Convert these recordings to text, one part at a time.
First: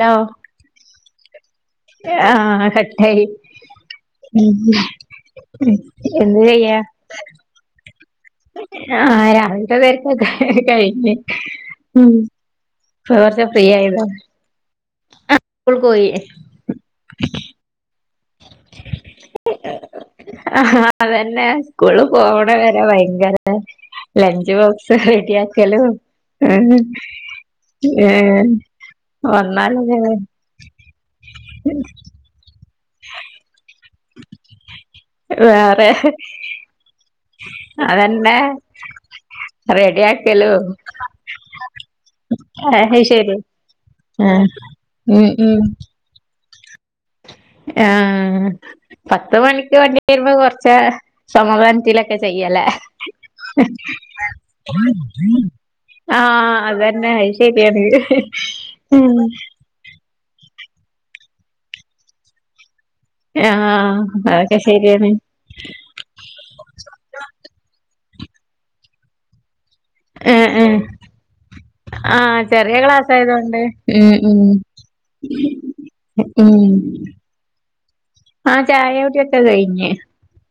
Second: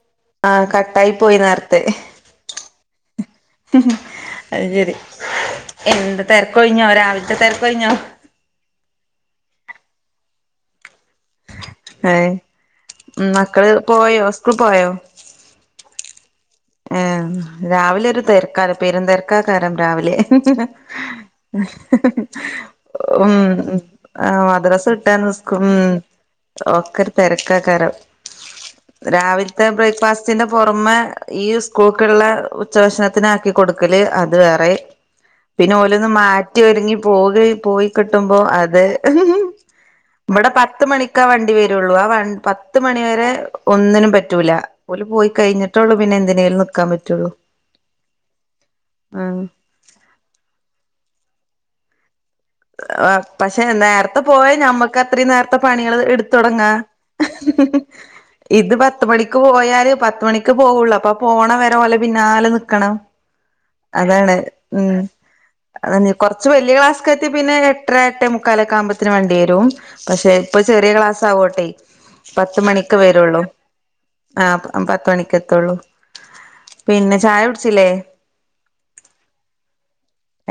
Law ആ കട്ടായി പോയി നേരത്തെ ആഹ് കട്ടായി ഉം ഉം അത് ശരി എന്താ എന്ത് ചെയ്യാ തര്ക്കൊഴിഞ്ഞോ രാവിൽത്തെ തരക്കൊഴിഞ്ഞോ ആഹ് രാവിൻത്തെ തരക്കൊക്ക കഴിഞ്ഞ് ഉം ഏഹ് ഇപ്പോ കൊർച് ഫ്രീ മക്കള് ആയത് പോയോ സ്കൂൾ പോയോ പോ കോഴിയെ ആ രാവിലെരു തെരക്ക്‌ ആരം പെരും തെര്ക്കാകാരം രാവിലെ അതന്നെ സ്കൂള് പോണ വരെ ഭയങ്കര [unintelligible] ആഹ് ലഞ്ച് മദ്രസ്സ ബോക്സ് വിട്ടാന്ന് ഇസ്ക്കൂ ഉം റെഡിയാക്കലും ഒക്കെരു തിരക്കാക്കാരം ഏഹ് രാവിൽത്തെ വന്നാലല്ലേ ബ്രേക്ക്ഫാസ്റ്റിന്റെ പുറമെ ഈ സ്കൂൾ കുള്ള ഉച്ചവക്ഷണത്തിനാക്കി കൊടുക്കല് അത് വേറെ വേറെ ഇതിറ്റ ഒരുങ്ങി പോക പോയി കിട്ടുമ്പോ അത് റെഡി ഇവടെ പത്ത് മണിക്കാ വണ്ടി വരുള്ളൂ ആ വ പത്ത് അത് മണിവരെ ശരി ഒന്നിനും ആഹ് പറ്റൂല ഓല് ഉം പോയി ഉം കഴിഞ്ഞിട്ടള്ളു പിന്നെ എന്തിനെലും നിക്കാ പറ്റുള്ളൂ ആ പത്ത് മണിക്ക് വണ്ടി വരുമ്പോ കൊർച്ച് സമാധാനത്തില ഒക്കെ ചെയ്യല്ലേ ആ പക്ഷെ നേരത്തെ പോയ ഞമ്മക്ക് അത്രയും നേരത്തെ പണികൾ എടുത്ത് ആഹ് തുടങ്ങാ അതന്നെ അത് ശരിയാണ് ഇത് പത്ത് ഉം മണിക്ക് പോയാല് പത്തുമണിക്ക് പോവുള്ളൂ അപ്പൊ പോണ വരെ പോലെ പിന്നാലെ നിക്കണം ആഹ് അതൊക്കെ ശരിയാണ് അതന്നെ കൊറച്ച് വലിയ ക്ലാസ്കത്തിയാ പിന്നെ എട്ടര എട്ടേ മുക്കാലൊക്കെ ആകുമ്പത്തിന് വണ്ടി വരും പക്ഷെ ആഹ് ഇപ്പൊ ആഹ് ചെറിയ ക്ലാസ് ആവോണ്ടേയ് ആഹ് ചെറിയ ക്ലാസ് ആയതോണ്ട് ഉം ഉം ആഹ് പത്ത് മണിക്ക് എത്തുള്ളൂ ഉം പിന്നെ ചായ കുടിച്ചില്ലേ ആഹ് ചായ കുടിയൊക്കെ കഴിഞ്ഞ്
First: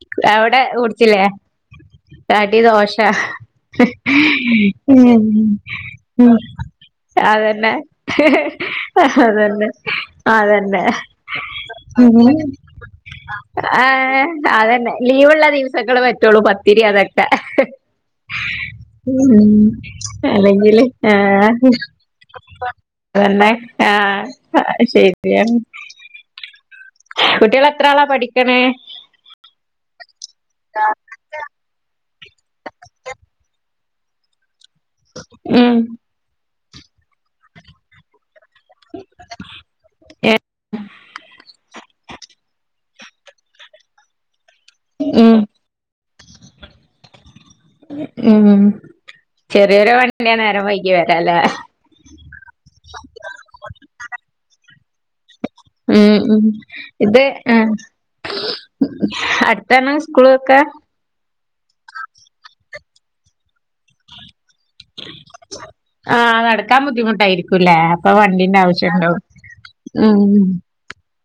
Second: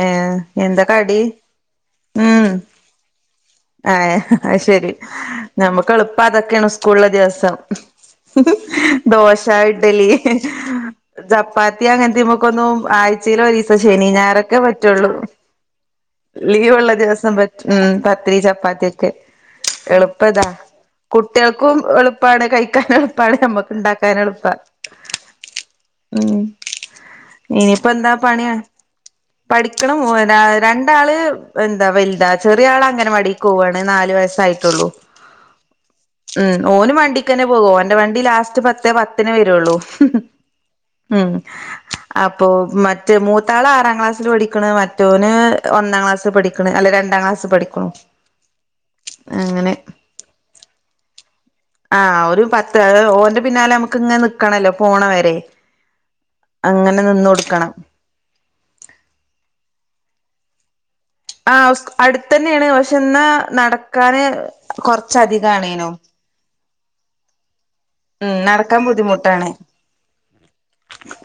ഏ അവിടെ എന്താ കടി കുടിച്ചില്ലേ കടി ദോശ ആയെ അത് ശെരി ഉം നമ്മക്ക് എള്പ്പ ഉം അതൊക്കേണ് സ്കൂള്ള്ള ദിവസം അതന്നെ ദോശ അതന്നെ ഇഡലി അതന്നെ ചപ്പാത്തി അങ്ങൻത്തീമ്മക്കൊന്നും ആ ച്ചില് ഒരീസം ശനി ഞായറൊക്കെ പറ്റുള്ളൂ ല്ല ദിവസങ്ങളൾ പറ്റ് ലീവ്ള്ള ദിവസം പറ്റു മ് പത്തിരി ചപ്പാത്തി ഒക്കെ ഉം എളുപ്പതാ അല്ലെങ്കില് ആഹ് കുട്ടിയാക്കും എളുപ്പാണ് കഴിക്കാൻ എളുപ്പാണ് അതന്നെ നമ്മക്ക്ണ്ടാക്കാൻ എളുപ്പ ആഹ് ശരിയാണ് ഉം കുട്ടികൾ എത്ര ഇനിയിപ്പ ആളാ എന്താ പണിയ പഠിക്കണേ പഠിക്കണം മോരാ രണ് ണ്ടാള് എന്താ വലുതാ ചെറിയ ആള് അങ്ങനവാ ടീക്ക് പോവാണ് നാല് വയസായിട്ടൊള്ളൂ ഉം ഉം ഓനും വണ്ടിക്കെന്നെ പോവാ ഓന്റെ വണ്ടി ലാസ് പത്ത് പത്ത് പത്തിനേ വരുള്ളൂ അപ്പൊ മറ്റ് റ്റ് മൂത്താള് ആറാം ക്ലാസ്സിൽ പഠിക്ക്‌ണ് മറ്റോന് ഉം ഒന്നാം ക്ലാസ് പഠിക്ക്‌ണ് അല്ല രണ്ടാം ക്ലാസ് പഠിക്ക്‌ണു അങ്ങനെ ഞ നേരം വെയ്കിവെരാല്ലേ ആ ഒരു പത്ത് ഓന്റെ പിന്നാലെ നമുക്ക് ഇങ്ങനെ നിക്കണല്ലോ പോണ വരെ മ് മ് അങ്ങനെ ഇതെ നിന്ന് ആ കൊടുക്കണം അടുത്താണ് സ്കൂളൊക്കെ? ആ സ്കൂ അടുത്തന്നെയാണ് പക്ഷെ എന്നാ നടക്കാന് കൊറച്ചധിക ആണേനു ആ നടക്കാൻ ബുദ്ധിമുട്ടായിരിക്കുല്ലേ? അപ്പൊ ഉം വണ്ടീന്റെ നടക്കാൻ ആവശ്യണ്ടാവും. മ്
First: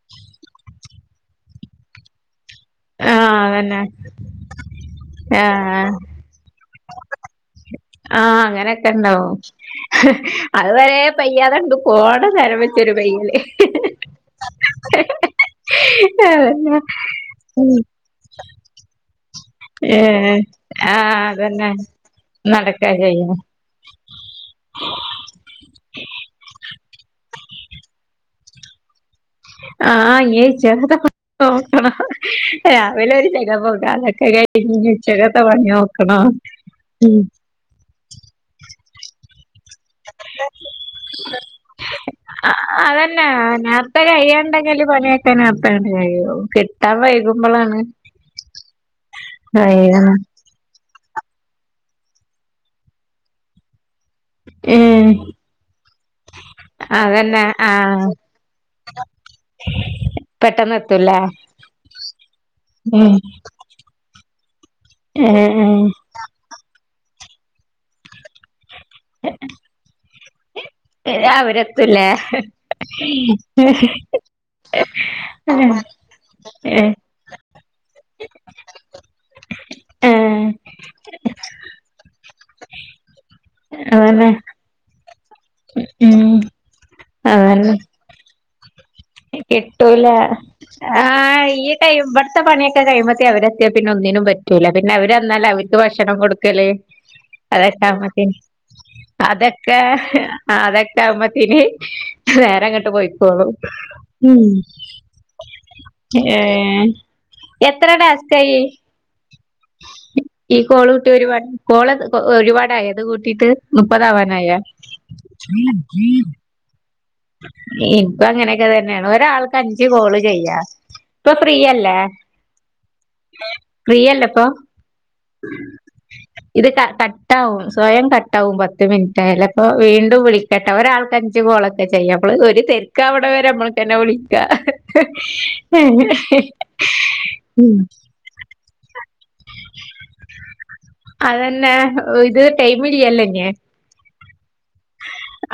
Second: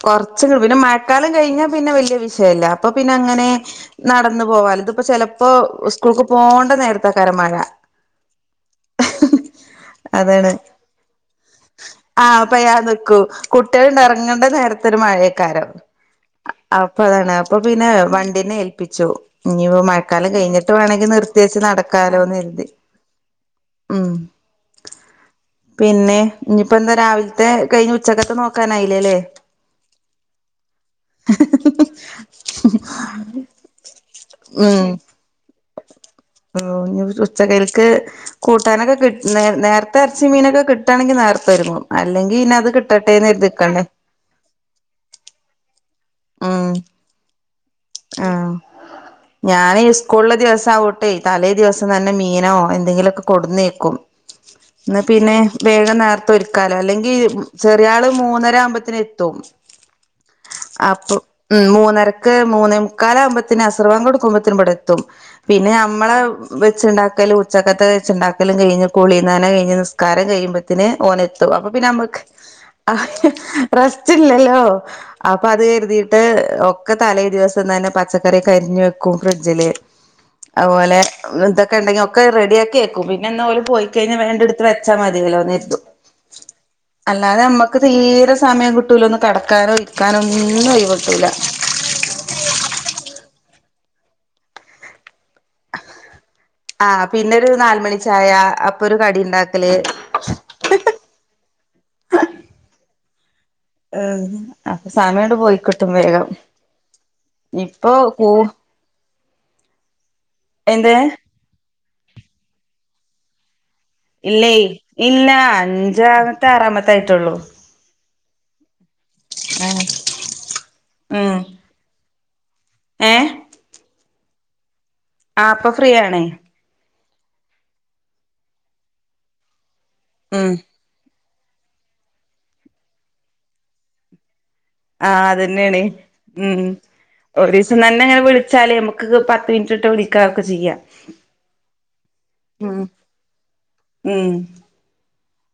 കുർച്ച ക് പിന്നെ മഴക്കാലം കഴിഞ്ഞാ പിന്നെ വല്യ വിഷയല്ല. അപ്പൊ പിന്നെ ആഹ് അങ്ങനെ അതന്നെ നടന്നു പോവാലോ. ഇതിപ്പോ ചെപ്പോ ആഹ് സ്കൂൾക്ക് പോണ്ട നേരത്തെക്കാരം മഴ ആ അങ്ങനെയൊക്കെ ഇണ്ടാവും അതുവരെ പയ്യാതാണ്ട് ആ പയ്യാത നിക്കൂ കുട്ടിയാള് ഇറങ്ങണ്ട നേരത്തെ ഒരു മഴേക്കാരം ഏ ന്താ അപ്പൊ പിന്നെ വണ്ടീനെ ഏൽപ്പിച്ചു. ഇനിപ്പൊ മഴക്കാലം ഏഹ് കഴിഞ്ഞിട്ട് വേണങ്കി ആഹ് നിർത്തി വെച്ച് അതന്നെ നടക്കാലോന്നരുതി നടക്കാ ചെയ്യും മ് [inaudible] പിന്നെ? ഇനിയിപ്പന്ന് രാവിലത്തെ കഴിഞ് ഉച്ചക്കത്തെ നോക്കാനായില്ലേലെ? ആ അഴിച്ചാ പ്പ ക്ക്‌ നോക്കണം രാവിലെ ഒരു ചക പൊക അതൊക്കെ കഴിഞ്ഞ്നി ഉച്ചകത്തെ പണി നോക്കണം. മ് ഇ ഉച്ചകക്ക് കൂട്ടാനൊക്കെ കിട്ട നേരത്തെ ഇറച്ചി മീനൊക്കെ ണങ്കി നേരത്തെ ഒരുങ്ങും അല്ലെങ്കിന്നെ അത് കിട്ടട്ടെ ന്നെരുതിക്കണ്ടേ ഇപ്പ കയ്യാണ്ടെങ്കില് പണിയൊക്കെ നേരെത്തെങ്ങട് കഴിയു ഓ ഉം കിട്ടാൻ വൈകുമ്പളാണ് വൈകണ ദിവസാ വു ണ്ട് തലേ ദിവസം തന്നെ മീനോ എന്തെങ്കിലൊക്കെ കൊടുന്നേക്കും എന്ന ഉം പിന്നെ വേഗം നേരത്തെ ഒരുക്കാലോ അല്ലെങ്കി അതന്നെ ആഹ് ചെറിയള് മൂന്നര ആവുമ്പോത്തിന് എത്തും. [inaudible] അപ്പം എത്തൂല്ലേ മ് മൂന്നരക്ക് മൂന്നേ ഉം മുക്കാലാവകുമ്പോത്തിന് അസർവാങ്കൊടുക്കുമ്പത്തിന് ഇവിടെ എത്തും. ഏഹ് പിന്നെ നമ്മളെ വെച്ചുണ്ടാക്കലു ഉച്ചക്കത്തെ വെച്ചുണ്ടാക്കലും കഴിഞ്ഞ് കുളീ ന്നന കഴിഞ്ഞ് നിസ്കാരം കഴിയ്പ ത്തിന് ഏഹ് ഓനെത്തും അപ്പൊ പിന്നെ അവരെത്തൂല്ലേ നമ്മക്ക് റസ്റ്റ്ല്ലല്ലോ അപ്പൊ അത് കരുതിയിട്ട് ഒക്കെ തലേ ദിവസം തന്നെ പച്ചക്കറി കരിഞ് വെക്കും ഫ്രിഡ്ജില് ഏഹ് ഏഹ് അതുപോലെ തൊക്കെ ഇണ്ടെങ്കി ഒക്കെ റെഡിയാക്കി വെക്കും പിന്നെ എാ പോലെ പോയി കഴിഞ്ഞാ അതന്നെ വേണ്ട വച്ചലതിയല്ലോ ന്നരുതും ഉം അല്ലാതെ അതന്നെ നമ്മക്ക് തീരെ സമയം കിട്ടൂലൊന്ന് കടക്കാനോ ഇ ലെ ആ ഇയ് ഇടത്തെ പണിയൊക്കെ കഴിയുമ്പഴത്തേ അവ എത്തിയാ പിന്നെ ഒന്നിനും പറ്റൂല്ല പിന്നെ അവര്ന്നാല് അവര്ക്ക് ഭക്ഷണം കൊടുക് ക്കല് ആഹ് പിന്നൊരു അതക്കാ നാലുമണി മറ്റ ചായ അപ്പൊ ഒരു കടി ഉണ്ടാക്കല് അതൊക്കെ അതൊക്കെ ആവുമ്പത്തിന് വേറെങ്ങോട്ട് പോയിക്കോളൂ ഏഹ് ഉം അപ്പൊ സമയണ്ട് പോയിക്കിട്ടും വേഗം ഏ എത്ര ഇപ്പൊ കൂ ഡാസ്ക്കായി? ഈ കോള് എന്ത് കൂട്ടി ഒരുപാട് കോള ഒരുപാടായത് കൂട്ടിട്ട് ഇല്ലേ ഇല്ല അഞ്ചാമത്തെ ആറാമത്തെ ആയിട്ടുള്ളൂ. ഇപ്പ അങ്ങനെയൊക്കെ തന്നെയാണ് ഒരാൾക്ക് ആഹ് അഞ്ച് കോള് ചെയ്യാ ഇപ്പൊ ഉം ഫ്രീയല്ലേ ഏഹ് ഫ്രീയല്ലേ ഇപ്പൊ? ആ അപ്പൊ ഫ്രീ ആണ്. ഇത് ക കട്ട ആാവും സ്വയം കട്ടാവും പത്ത് മിനിറ്റയാലും അപ്പൊ വീണ്ടും ഉം വിളിക്കട്ടെ ഒരാൾക്കാര കോളൊക്കെ ചെയ്യാം അപ്പള് ഒരു തെക്ക് അവിടെ വരെ നമ്മൾക്ക്ന്നെ വിളിക്കാ ആഹ അത്ന്നെയാണ് ഉം ഒരു ദിവസം നന്ന അങ്ങനെ വിളിച്ചാലേ നമക്ക് ക്ക് ക് പത്ത് മിനിറ്റ് ഇട്ട് വിളിക്കാ ഒക്കെ ചെയ്യാ അതന്നെ ഇത് ടൈമില്ലല്ലോ ഇഞ്ഞ് ഉം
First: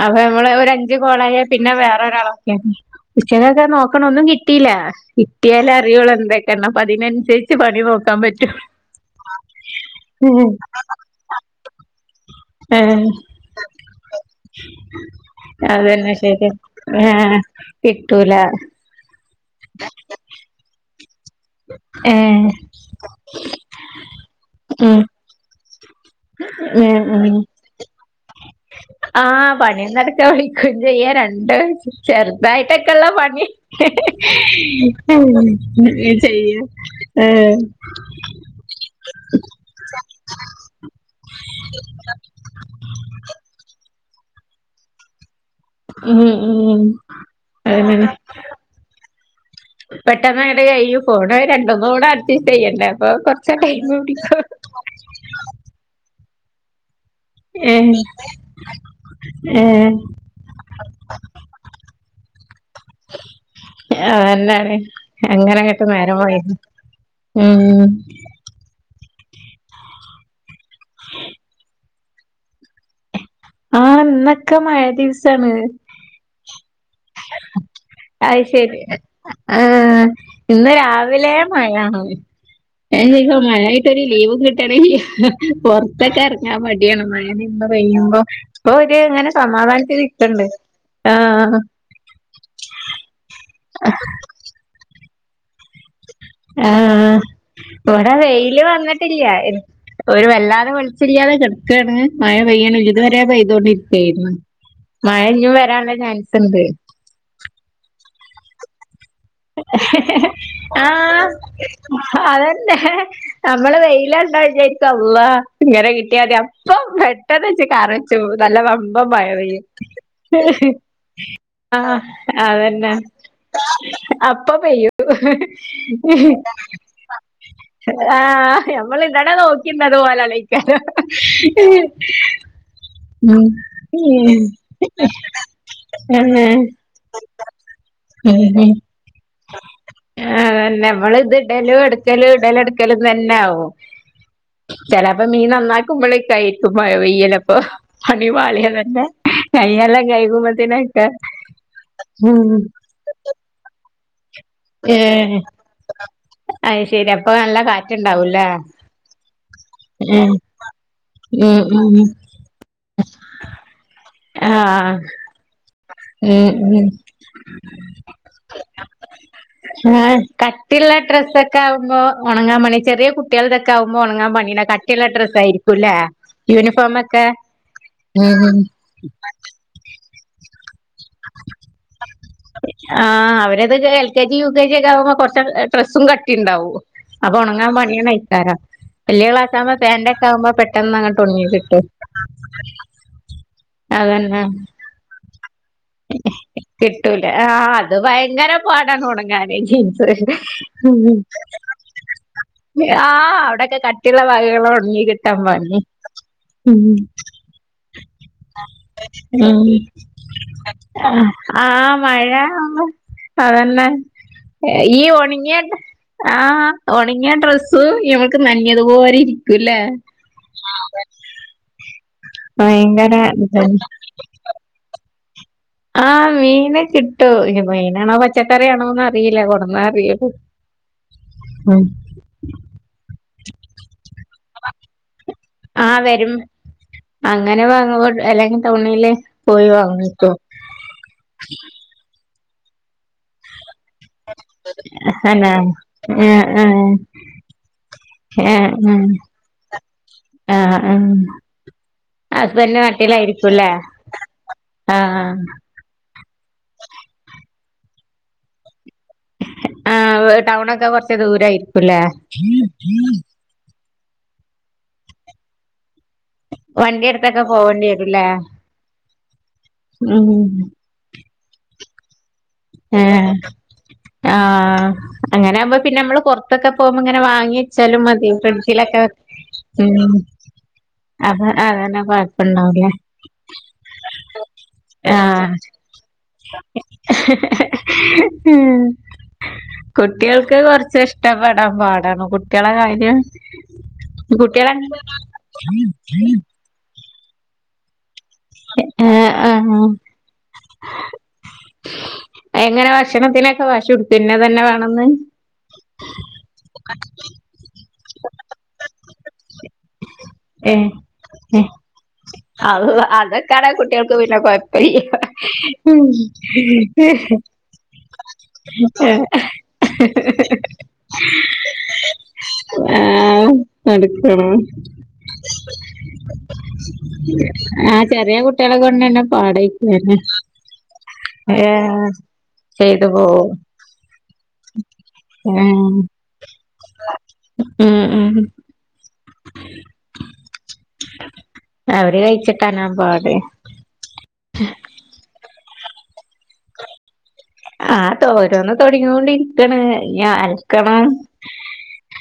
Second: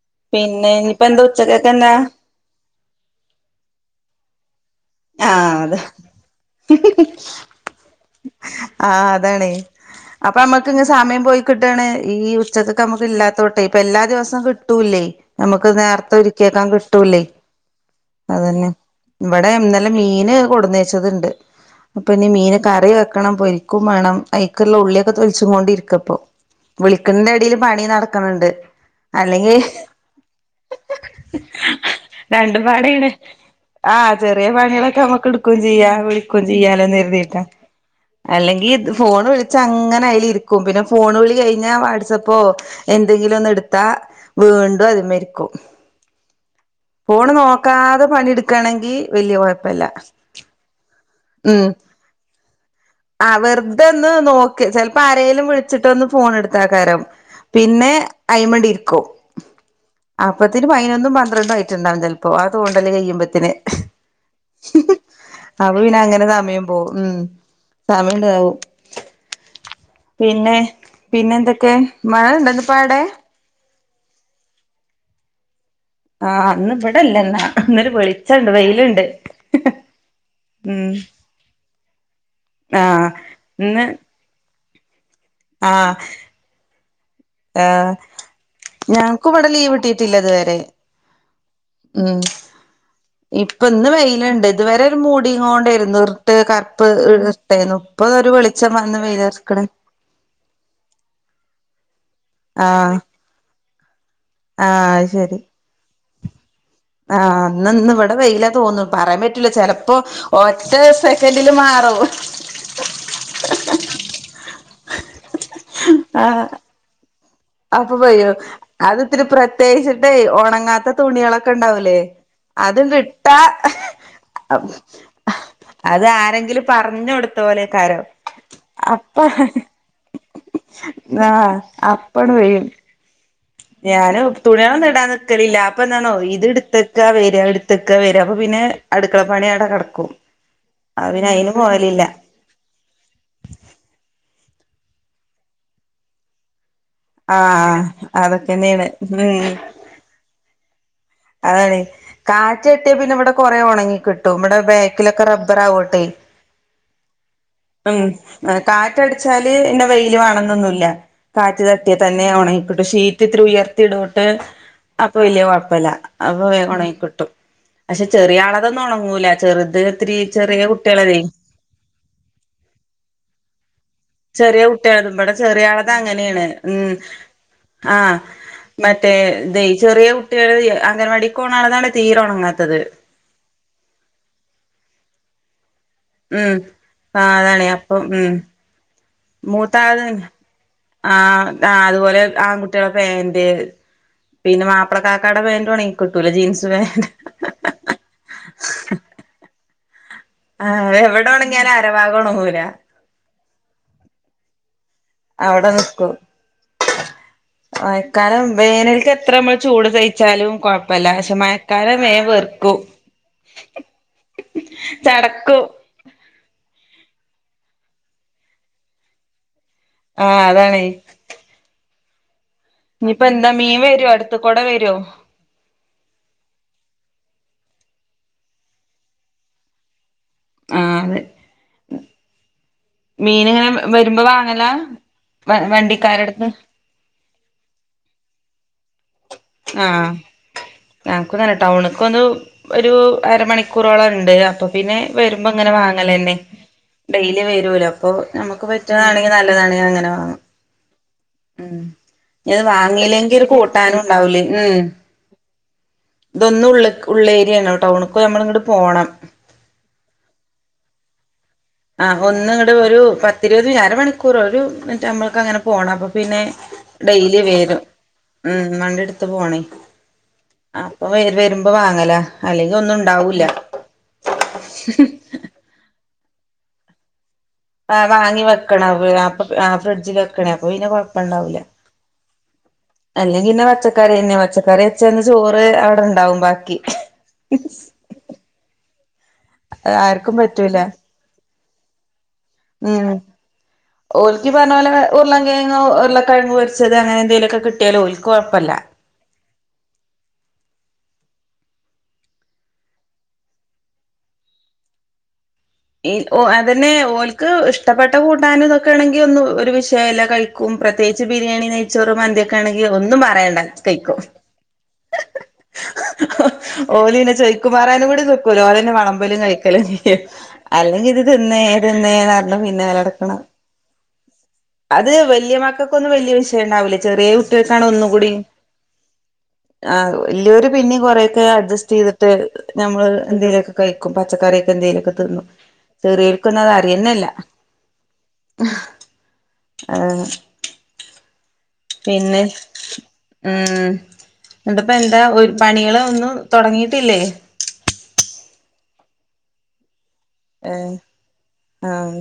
അപ്പം നമ്മള് പിന്നെ ഒരഞ്ച് ഇനിയിപ്പ എന്താ കോളായ പിന്നെ ഉച്ചക്കൊക്കെ എന്താ വേറെ ഒരാളൊക്ക്യാതി ഉച്ചക്കക്കെ നോക്കണം ഒന്നും കിട്ടിയില്ല ആഹ് കിട്ടിയാലേ അതെ അറിയുള്ളൂ എന്താ കാരണം അപ്പ അതിനൻസരിച്ച് പണി നോക്കാം ആഹ് അതാണേ. അപ്പൊ നമ്മക്ക് ങ്ങനെ സമയം പോയി കിട്ടാണ് ഈ ഉച്ചക്കൊക്കെ നമുക്ക് ഏഹ് ഇല്ലാത്തോട്ടെ ഇപ്പൊ എല്ലാ ദിവസവും കിട്ടൂല്ലേ നമക്ക് അതന്നെ നേർത്തെ ശരിയാ ഒരുക്കിയേക്കാൻ കിട്ടൂല്ലേ ഏഹ് കിട്ടൂല ഇവടെ ഇന്നല മീൻ കൊടന്നേച്ചത്ണ്ട് ഏഹ് കറി വെക്കണം പൊരിക്കും മാണം അയ്ക്ക്ള്ള ഉം ഉള്ളിയൊക്കെ തൊലിച്ചു കൊണ്ടിരിക്ക പ്പം വിളിക്ക്ണ്ന്റെ എടീല് പണി നടക്ക്ണ് ണ്ട്. ആഹ് പണിം നടക്കാ വിളിക്കും ചെയ്യാ. രണ്ടും ചെ രണ്ടും ചെറുതായിട്ടൊക്കെള്ള പാടേണ് പണി ആഹ് ചെറിയ പണികളൊക്കെ നമ്മുക്ക് എടുക്കും ചെയ്യാ വിളിക്കും ചെയ്യ. ചെയ്യാലോന്ന് കരുതിയിട്ടാ ഏഹ് അല്ലെങ്കി ദ് ഫോണ് വിളിച്ച അങ്ങനെ അയിലിരിക്കും പിന്നെ ഫോണ് വിളി കഴിഞ്ഞാ വാട്സപ്പോ എന്തെങ്കിലും ഒന്ന് എടുത്താ വീണ്ടു അത് മ്മെ ഇരിക്കും ഉഹും ഉം അതെന്നേണ്. പണിയെടുക്കാണെങ്കി വല്യ കൊഴപ്പല്ല പെട്ടെന്നങ്ങട്ട് കയ്യും. ഫോണ് അത് ഉം രണ്ടും കൂടാ [unintelligible] ചെയ്യണ്ടെ അപ്പം കൊർച്ച ടൈമ് പിടിക്കും ക്ക് ചെൽപ്പാരേലും വിളിച്ചിട്ടൊന്ന് ഫോൺ ഇട്ത്താകാരം പിന്നെ ഏഹ് അയ്മണ്ട് ഇരിക്കും ഏഹ് അപ്പത്തിന് പയിനൊന്നും പന്ത്രണ്ടും ആയിട്ടുണ്ടാവും ചെൽപ്പോ ആ തോണ്ടല് കയ്യുമ്പത്തിന് അതന്നേണ്. അങ്ങനെ അങ്ങട്ട് പിന്നെ നേരം അങ്ങനെ പോയിരുന്നു സമയം പോവും ഉം സമയണ്ട് താവും പിന്നെ പിന്നെ എന്തൊക്കെ? മഴ ഇണ്ട ന്ന് പാടെ? ആഹ് ഇന്നൊക്കെ മഴ ദിവ്സാണ് ആഹ് ന്ന് ഇവിടെല്ല ന്നാ. ഇന്നൊരു അത് വിളിച്ചണ്ട് ശരി വെയില്ണ്ട് ആഹ് ഇന്ന് രാവിലേ മഴാണ് ഞാൻ ആഹ് ചോയ്ക്കാ ഇന്ന് മയായിട്ടൊര് ലീവും കി ട്ടലില്ലാ. ആഹ് പൊർത്തക്കെറങ്ങാൻ മടിയാണ് മഴ നിന്ന് ഏഹ് പെയ്യുമ്പോ പ്പൊ ഒരു ഞങ്ങക്ക് ഇങ്ങനെ ഇവിടെ ലീവ് സമാധാനത്തില് കിട്ടിയിട്ടില്ല ഇക്ക്ണ്ട് ഇതുവരെ ആഹ് ഉം ഇപ്പം ഇന്ന് വെയില്ണ്ട് ഇതുവരെ ഒരു മൂടിങ്ങോണ്ടേര്ന്നുർ ഇട്ട് കർപ്പ് ആഹ് ഇറ്ട്ടേന്നു ഇവിടെ ഇപ്പൊരു വെളിച്ചം വന്ന് വെയിലർക്ണ് ഒര് വല്ലാതെ വെളിച്ചല്ലാതെ കെട്ക്കാണ് മഴ പെയ്യുണൂല്ല്യ. ആഹ് ഇതുവരെ പെയ്തോണ്ടിരിക്കേ ര്ന്നു ആഹ് അത്ശരി. ഇണ്ട് ആഹ് ന്ന് ഇന്ന് ഇവടെ വെയിലാ തോന്നുന്നു പറയാൻ പ റ്റൂല. ചെലപ്പോ ഒറ്റ സെക്കൻഡില് മാറും തന്നെ നമ്മള് വെയിലണ്ടാ വിചാരിക്കും അള്ളാഹ് ഇങ്ങനെ കിട്ടിയാ മതി ആഹ് അപ്പം പെ ട്ടന്നച്ചു അപ്പൊ കറച്ചു പെയ്യും നല്ല അത് വമ്പം ഇത്തിരി മഴ പെയ്യും പ്രത്യേകിച്ചിട്ടേ ഒണങ്ങാത്ത തുണികളൊക്കെ ആഹ് ഉണ്ടാവൂലേ അതന്നെ. അത്ണ്ട് ഇട്ടാ അ പ്പ പെയ്യും. അത് ആരെങ്കിലും പറഞ്ഞ് കൊടുത്ത പോലെക്കാരം ആഹ് നമ്മൾ അപ്പ ഇബട നോ ക്കിന്നത് പോലല്ലയ്‌ക്കാരം. ആഹ് അപ്പണ് ചെയ്യും ഉം ഞാനു തുണ്യാളൊന്നു ഇടാൻ നിക്കലില്ല അപ്പൊ എന്താണോ ഇത് തന്നെ ഇട്ത്തക്കാ വെരാ ഇട്ത്തക്കാ വെരാ അപ്പൊ പിന്നെ അടുക്കളപ്പണി അവ്ടെ കടക്കും. അതന്നെ നമ്മള് അപ്പപിന്നെ അയിന് പോവലില്ല. ഇത് ഇടല് ട് ക്കലും തെന്നാവും. ചെലേപ്പോ മീൻ നന്നാക്കുമ്പളേയ്കു അയ്ക്കുമഴ പെയ് യ്യലപ്പൊ ആഹ് പണി അതൊക്കെന്നെയാണ് പാള്യതെന്നെ ഉം കയ്യെല്ലാ കൈകുമ്പത്തിന് അതാണെ. കാറ്റട്ടിയ പിന്നെ ഇവടെ കൊറെ ഒണങ്ങി കിട്ടും ഇബടെ ബാക്കിലൊക്കെ ഏഹ് റബ്ബർ ആവോണ്ടെ. അത് ശെരി അപ്പൊ നല്ല കാറ്റുണ്ടാവൂല്ലേ ഉഹ് കാറ്റടിച്ചാല് പിന്നെ വെയില് ഉം വാണന്നൊന്നില്ല. ഉം കാറ്റ് ഉം തട്ടിയാ തന്നെ ഒണങ്ങി കിട്ടു ഷീറ്റ് ഇത്തിരി ഉയർത്തി ഇടോണ്ട് ആഹ് അപ്പൊ വല്ല്യ കൊഴപ്പല്ല. അപോ ഉം ഉം വേകൊണങ്ങി കിട്ടും. പക്ഷെ ചെറിയ ആളതൊന്നും ഒണങ്ങൂല ചെറുത് ഇത്തിരി ചെറിയ കുട്ടികളതെ തക്കാവുമ്പോ ഒണങ്ങാ മണി ചെറിയ കുട്ടികൾത് ക്കാവുമ്പോ ഒണങ്ങാൻ ചെറിയ പണ്യാന്. കട്ടിയുള്ള കുട്ടികളത് ഇവിടെ ഡ്രസ്സ് ചെറിയ ആയിരിക്കു ആളത് ല്ലേ അങ്ങനെയാണ് ഉം യൂണിഫോമൊക്കെ? ആഹ് ഉം ഉം. മറ്റേ ഇതെയ് ചെറിയ കുട്ടികൾ തീ അങ്കനവാടിക്കോണാളുതാണ് തീരെ ഒണങ്ങാത്തത്. ആഹ് അവരത് L K G U K G ഒക്കെ ആവുമ്പോ കൊറ്ച്ച് എ ഡ്രസ്സും ഉം കട്ടിണ്ടാവു ആ അപ്പൊ അതാണ് ഒണങ്ങാൻ അപ്പം ഉം പണിയന്നയ്‌ക്കാരം. വല്ല്യ ക്ലാസാവുബോ മൂത്താള് ഫേൻ്റൊക്കെ ആവുമ്പോ ആ പെട്ടന്ന്ങ്ങട്ട് ഒണങ്ങി ആ കിട്ടു- അതുപോലെ ആൺകുട്ടികളെ അതന്നെ. ഇബടെ കാക്കാടെ പെൻ്റൊണങ്ങി കിട്ടൂല്ല ജീൻസ് പാൻ്റ്. എആഹ് അത് ഭയങ്കര പാടാണ് ഒണങ്ങാന് ജീൻസ് ആഹ് എവിടൊണെങ്ങ്യാലും അരവാഗൊണങ്ങൂല ആഹ് അവിടെക്കെ കട്ടിള്ള ഭാഗങ്ങള ഒണങ്ങി കിട്ട് അവിടെ നിക്കു ആ കാണം വേനൽക്കെത്രമ്മൾ ഉം ചൂട് സയിച്ചാലും കൊഴപ്പല്ല ക്ഷെ ആ മഴക്കാലം വേ മഴ വെർക്കും. അതന്നെ ഈ ഒണങ്ങിയ ചടക്കും ആഹ് ഒണങ്ങിയ ഡ്രസ്സൂ ഇമക്ക് നഞ്ഞതുപോലെ ഇരിക്കൂ ല്ലേ? ആഹ് അതാണേ ഭയങ്കര ഇഞ്ഞ്പ്പോ എന്താ മീൻ ഇതന്നെ വരോ അടുത്ത്ക്കൂടെ വരോ? ആഹ് മീന കിട്ടു ഞ്ഞ് മീനാണോ പച്ചക്കറി ആണോന്നറിയില്ല കൊട്ന്നാറിയള്ളൊ ആഹ് അതെ. ഉം മീൻങ്ങനെ വരുമ്പോ വാങ്ങലാ ആ വരും വവണ്ടിക്കാരടുത്ത്? അങ്ങനെ വാങ്ങാപോ അല്ലെങ്കി ടൗണില് പോയി ആഹ് വാങ്ങിക്കും ഞങ്ങക്കുതന്നെ ടൗണക്കൊന്നു ഒരു അരമണിക്കൂറോളെ ണ്ട് അപ്പോ പിന്നെ വരുമ്പോ അന്നെ ഇങ്ങനെ ആ വാങ്ങലന്നെ ആ ഡെയ്‌ലി വരോലോ അപ്പോ ഞമക്ക് പറ്റ്ണാങ്കി നല്ലതാണെങ്കി അങ്ങനെ വാങ്ങു ആഹ് ആഹ്. ഉം ഇത് വാങ്ങീല്ലെങ്കിൽ കൂട്ടാനും ഉണ്ടാവുലേ ഉം. ആ ഇതൊന്നും ഉളള്ക്ക് ഉള്ളേരിയയാണ് ടൗണ്ക്ക് നമ്മളങ്ങട്ട് പോണം. ആ വ് ടൗണൊക്കെ കൊറച്ച് ദൂരായി ആഹ് ഒന്നങ്ങട്ട് ഒരു പത്തിരുപത് അര മണിക്കൂർ ഒരുമിറ്റമ്മൾക്കങ്ങനെ പോണം അപ്പൊ പിന്നെ ഡെയ്ലി വണ്ടിയെടുത്തൊക്കെ വേരും. പോവേണ്ടി വരൂല്ലേ വണ്ടിടുത്ത് പോണേ ഉം. അപ്പൊ വേര് വരുമ്പോ വാങ്ങല- ഏഹ് ആഹ്. അങ്ങനാവുമ്പോ പിന്നമ്മള് പൊറത്തൊക്ക പോവ്മ്പോ ഇങ്ങനെ വാങ്ങി. ച്ചാലും ആഹ് മതി വാങ്ങി വെക്കണം ഫ്രിഡ്ജിലൊക്കെ വെ അപ്പൊ ആഹ് ഉം ഫ്രിഡ്ജിൽ വെക്കണേ അപ്പൊ പിന്നെ അത് അതെന്നെ കൊഴപ്പണ്ടാവൂല്ല അല്ലെങ്കിന്നെ പച്ചക്കറി തന്നെ പച്ചക്കറി വെച്ചന്ന് ആഹ് ചോറ് അവിടെണ്ടാവും ബാക്കി. ആർക്കും കുട്ടികൾക്ക് പറ്റൂല കൊറച്ച് ഇഷ്ടപ്പെടാൻ പാടാണ് കു ഉം ഓൽക്കി കുട്ടികളെ പറഞ്ഞ പോലെ ഉർളൻക്കിഴങ്ങ് ഉരുളക്കിഴങ്ങ് പൊരി ച്ചത് അങ്ങനെ എന്തേലൊക്കെ കിട്ടിയാല് ഒൽക്ക് കൊഴപ്പല്ല. ഏഹ് ആഹ്. എങ്ങനെ ഭക്ഷണത്തിനൊക്കെ വശി പിടിക്കോ ഇന്നതെന്നെ വേണന്ന്? ഈ ഓ അതെന്നെ ഓൽക്ക് ഇഷ് ഇഷ്ടപ്പെട്ട കൂട്ടാനും ഇതൊക്കെ ആണെങ്കി ഒന്നും ഒരു വിഷയല്ല കഴിക്കും ഏഹ് പ്രത്യേകിച്ച് ബിരിയാണി ഏഹ് നെയ് ച്ചോറും മന്തിയൊക്കെ ആണെങ്കി അള്ളാ ഒന്നും പറയണ്ട അതൊക്കാണെ കുട്ടികൾക്ക് കഴിക്കും. പിന്നെ കൊഴപ്പല്ല ഓലുപിന്നെ ചോയ്ക്കുമാറാനുംകൂടി നിക്കൂല ഓലന്നെ വെളമ്പലും കഴിക്കലും ചെയ്യും അല്ലെങ്കി ഇത് തിന്നേ തിന്നേന്നുപറഞ്ഞ് പിന്നാലെ നടക്കണം ആഹ് നടക്കണോ അത് വല്യമക്കക്കൊന്നും വല്യ വിഷയം ഇണ്ടാവൂല്ല ചെറിയ കുട്ടികൾക്കാണ് ആ ഒന്നും കൂടി ചെറിയ കുട്ടികളെ കൊണ്ടന്നെ ആ പാടായിക്കാരം വല്യോര് പിന്നേം കൊറേക്കെ ഏഹ് അഡ്ജസ്റ്റുചെയ്തിട്ട് നമ്മള് ചെയ്തു പോവും എന്തെലൊക്കെ കഴിക്കും പച്ചക്കറിയൊക്കെ എന്തെലൊക്കെ തിന്നും ഏഹ് ചെറിയോൽക്കൊന്നും അത് അറിയെന്നെയില്ല ഉം ഉം ആ അവര് പിന്നെ കഴിച്ചിട്ടാനാ പാട് ഉം എന്ന്ട്ട് ഇപ്പ എന്താ ഒരു പണികളൊന്നും തൊടങ്ങീട്ടില്ലേ ആ തോരോന്ന് തൊടങ്ങിയോണ്ടിരിക്കണ് യാ ഏഹ് അലക്കണം ആഹ്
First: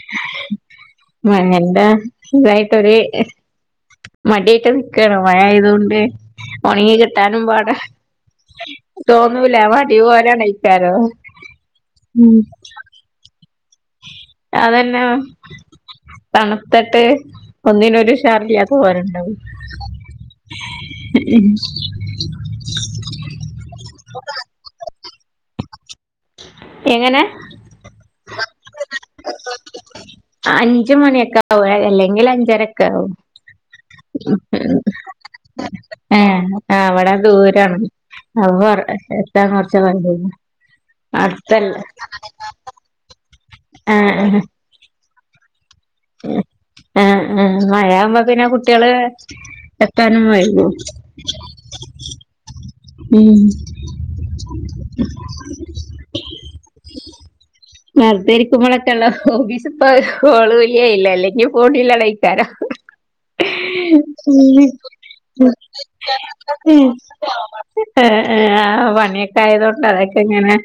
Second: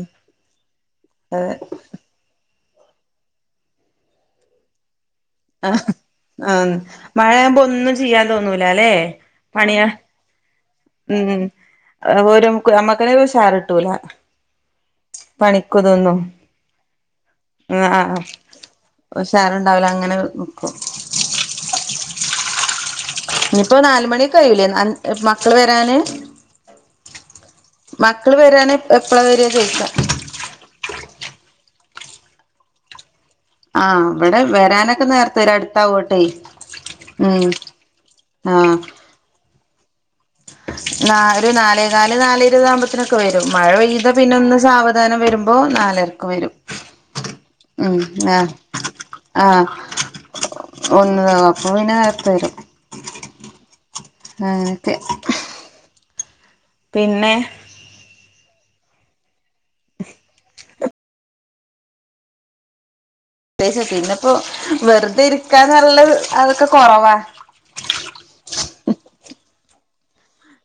ഏഹ് മഴയൊണ്ടാ ഇതായിട്ടൊര് മടിയായിട്ട് നിക്കാണ് മഴ ആഹ് ആയതോണ്ട് ആഹ് ഒണങ്ങികിട്ടാനും മഴയാകുമ്പോ പാടാണ് ഒന്നും ചെയ്യാൻ തോന്നൂല അല്ലേ തോന്നൂല്ലാ പണിയ വടി പോലാണെ ക്കാരോ ഉം ക്കന്നെ ഒരു ഉഷാറ്കിട്ടൂല അതെന്നാ തണുത്തട്ട് ഒന്നിനൊരു ആഹ് ഉഷാറില്ലാ പോരണ്ടവും ഉഷാറുണ്ടാവില്ല അങ്ങനെ നിക്കും ഉം ഇനിയിപ്പോ നാലുമണിക്കെകഴിയൂലേ അന് മക്കള് വരാന് എങ്ങനെ മക്കള് വരാന് എപ്പളാ വരുകാ ചോയ്ക്കാ അഞ്ചു മണിയൊക്കെ ആകും അല്ലെങ്കിൽ അഞ്ചരൊക്കെ ആകും ആഹ് ഇവിടെ വരാനൊക്കെ നേരത്തെ വരും അടുത്താവോട്ടെ ഏ അവിടെ ഉം ദൂരാണ് ആഹ് അവാർ എത്താൻ കൊറച്ചുവൈകും നാ ഒരു നാലേകാല് നാല് ഇരുപത് ആകുമ്പോത്തിനൊക്കെ വരും മഴപെയ്താ ആഹ് പിന്നെ ആഹ് ഒന്നുസാവ ധാനം വരുമ്പോ നാലരയ്ക്ക് വരും ആ ആ ഉം മഴയാകുമ്പോ പിന്നെ ആഹ് കുട്ട്യോള് ആഹ് എത്താനും വൈകും ഒന്നതാവും അപ്പൊ പിന്നെ നേരത്തെവരും ഉം പിന്നെ നേരത്തെ ഇരിക്കുമ്പോളൊക്കെല്ലോ ഓഫീസ് ഇപ്പൊ ഓള് പോയി ഇല്ല ഇല്ല അല്ലെങ്കി ഫോണിൽ ആളെയ്ക്കാരം പ്രത്യേകിച്ച് പിന്നെപ്പോ [unintelligible] വെറുതെ ഇരിക്കാന്നുള്ളത് അതൊക്കെ കൊറവാ എ ഏ ആ പണിയൊക്കെ ആയതോണ്ട് അതൊക്കെയിങ്ങനെ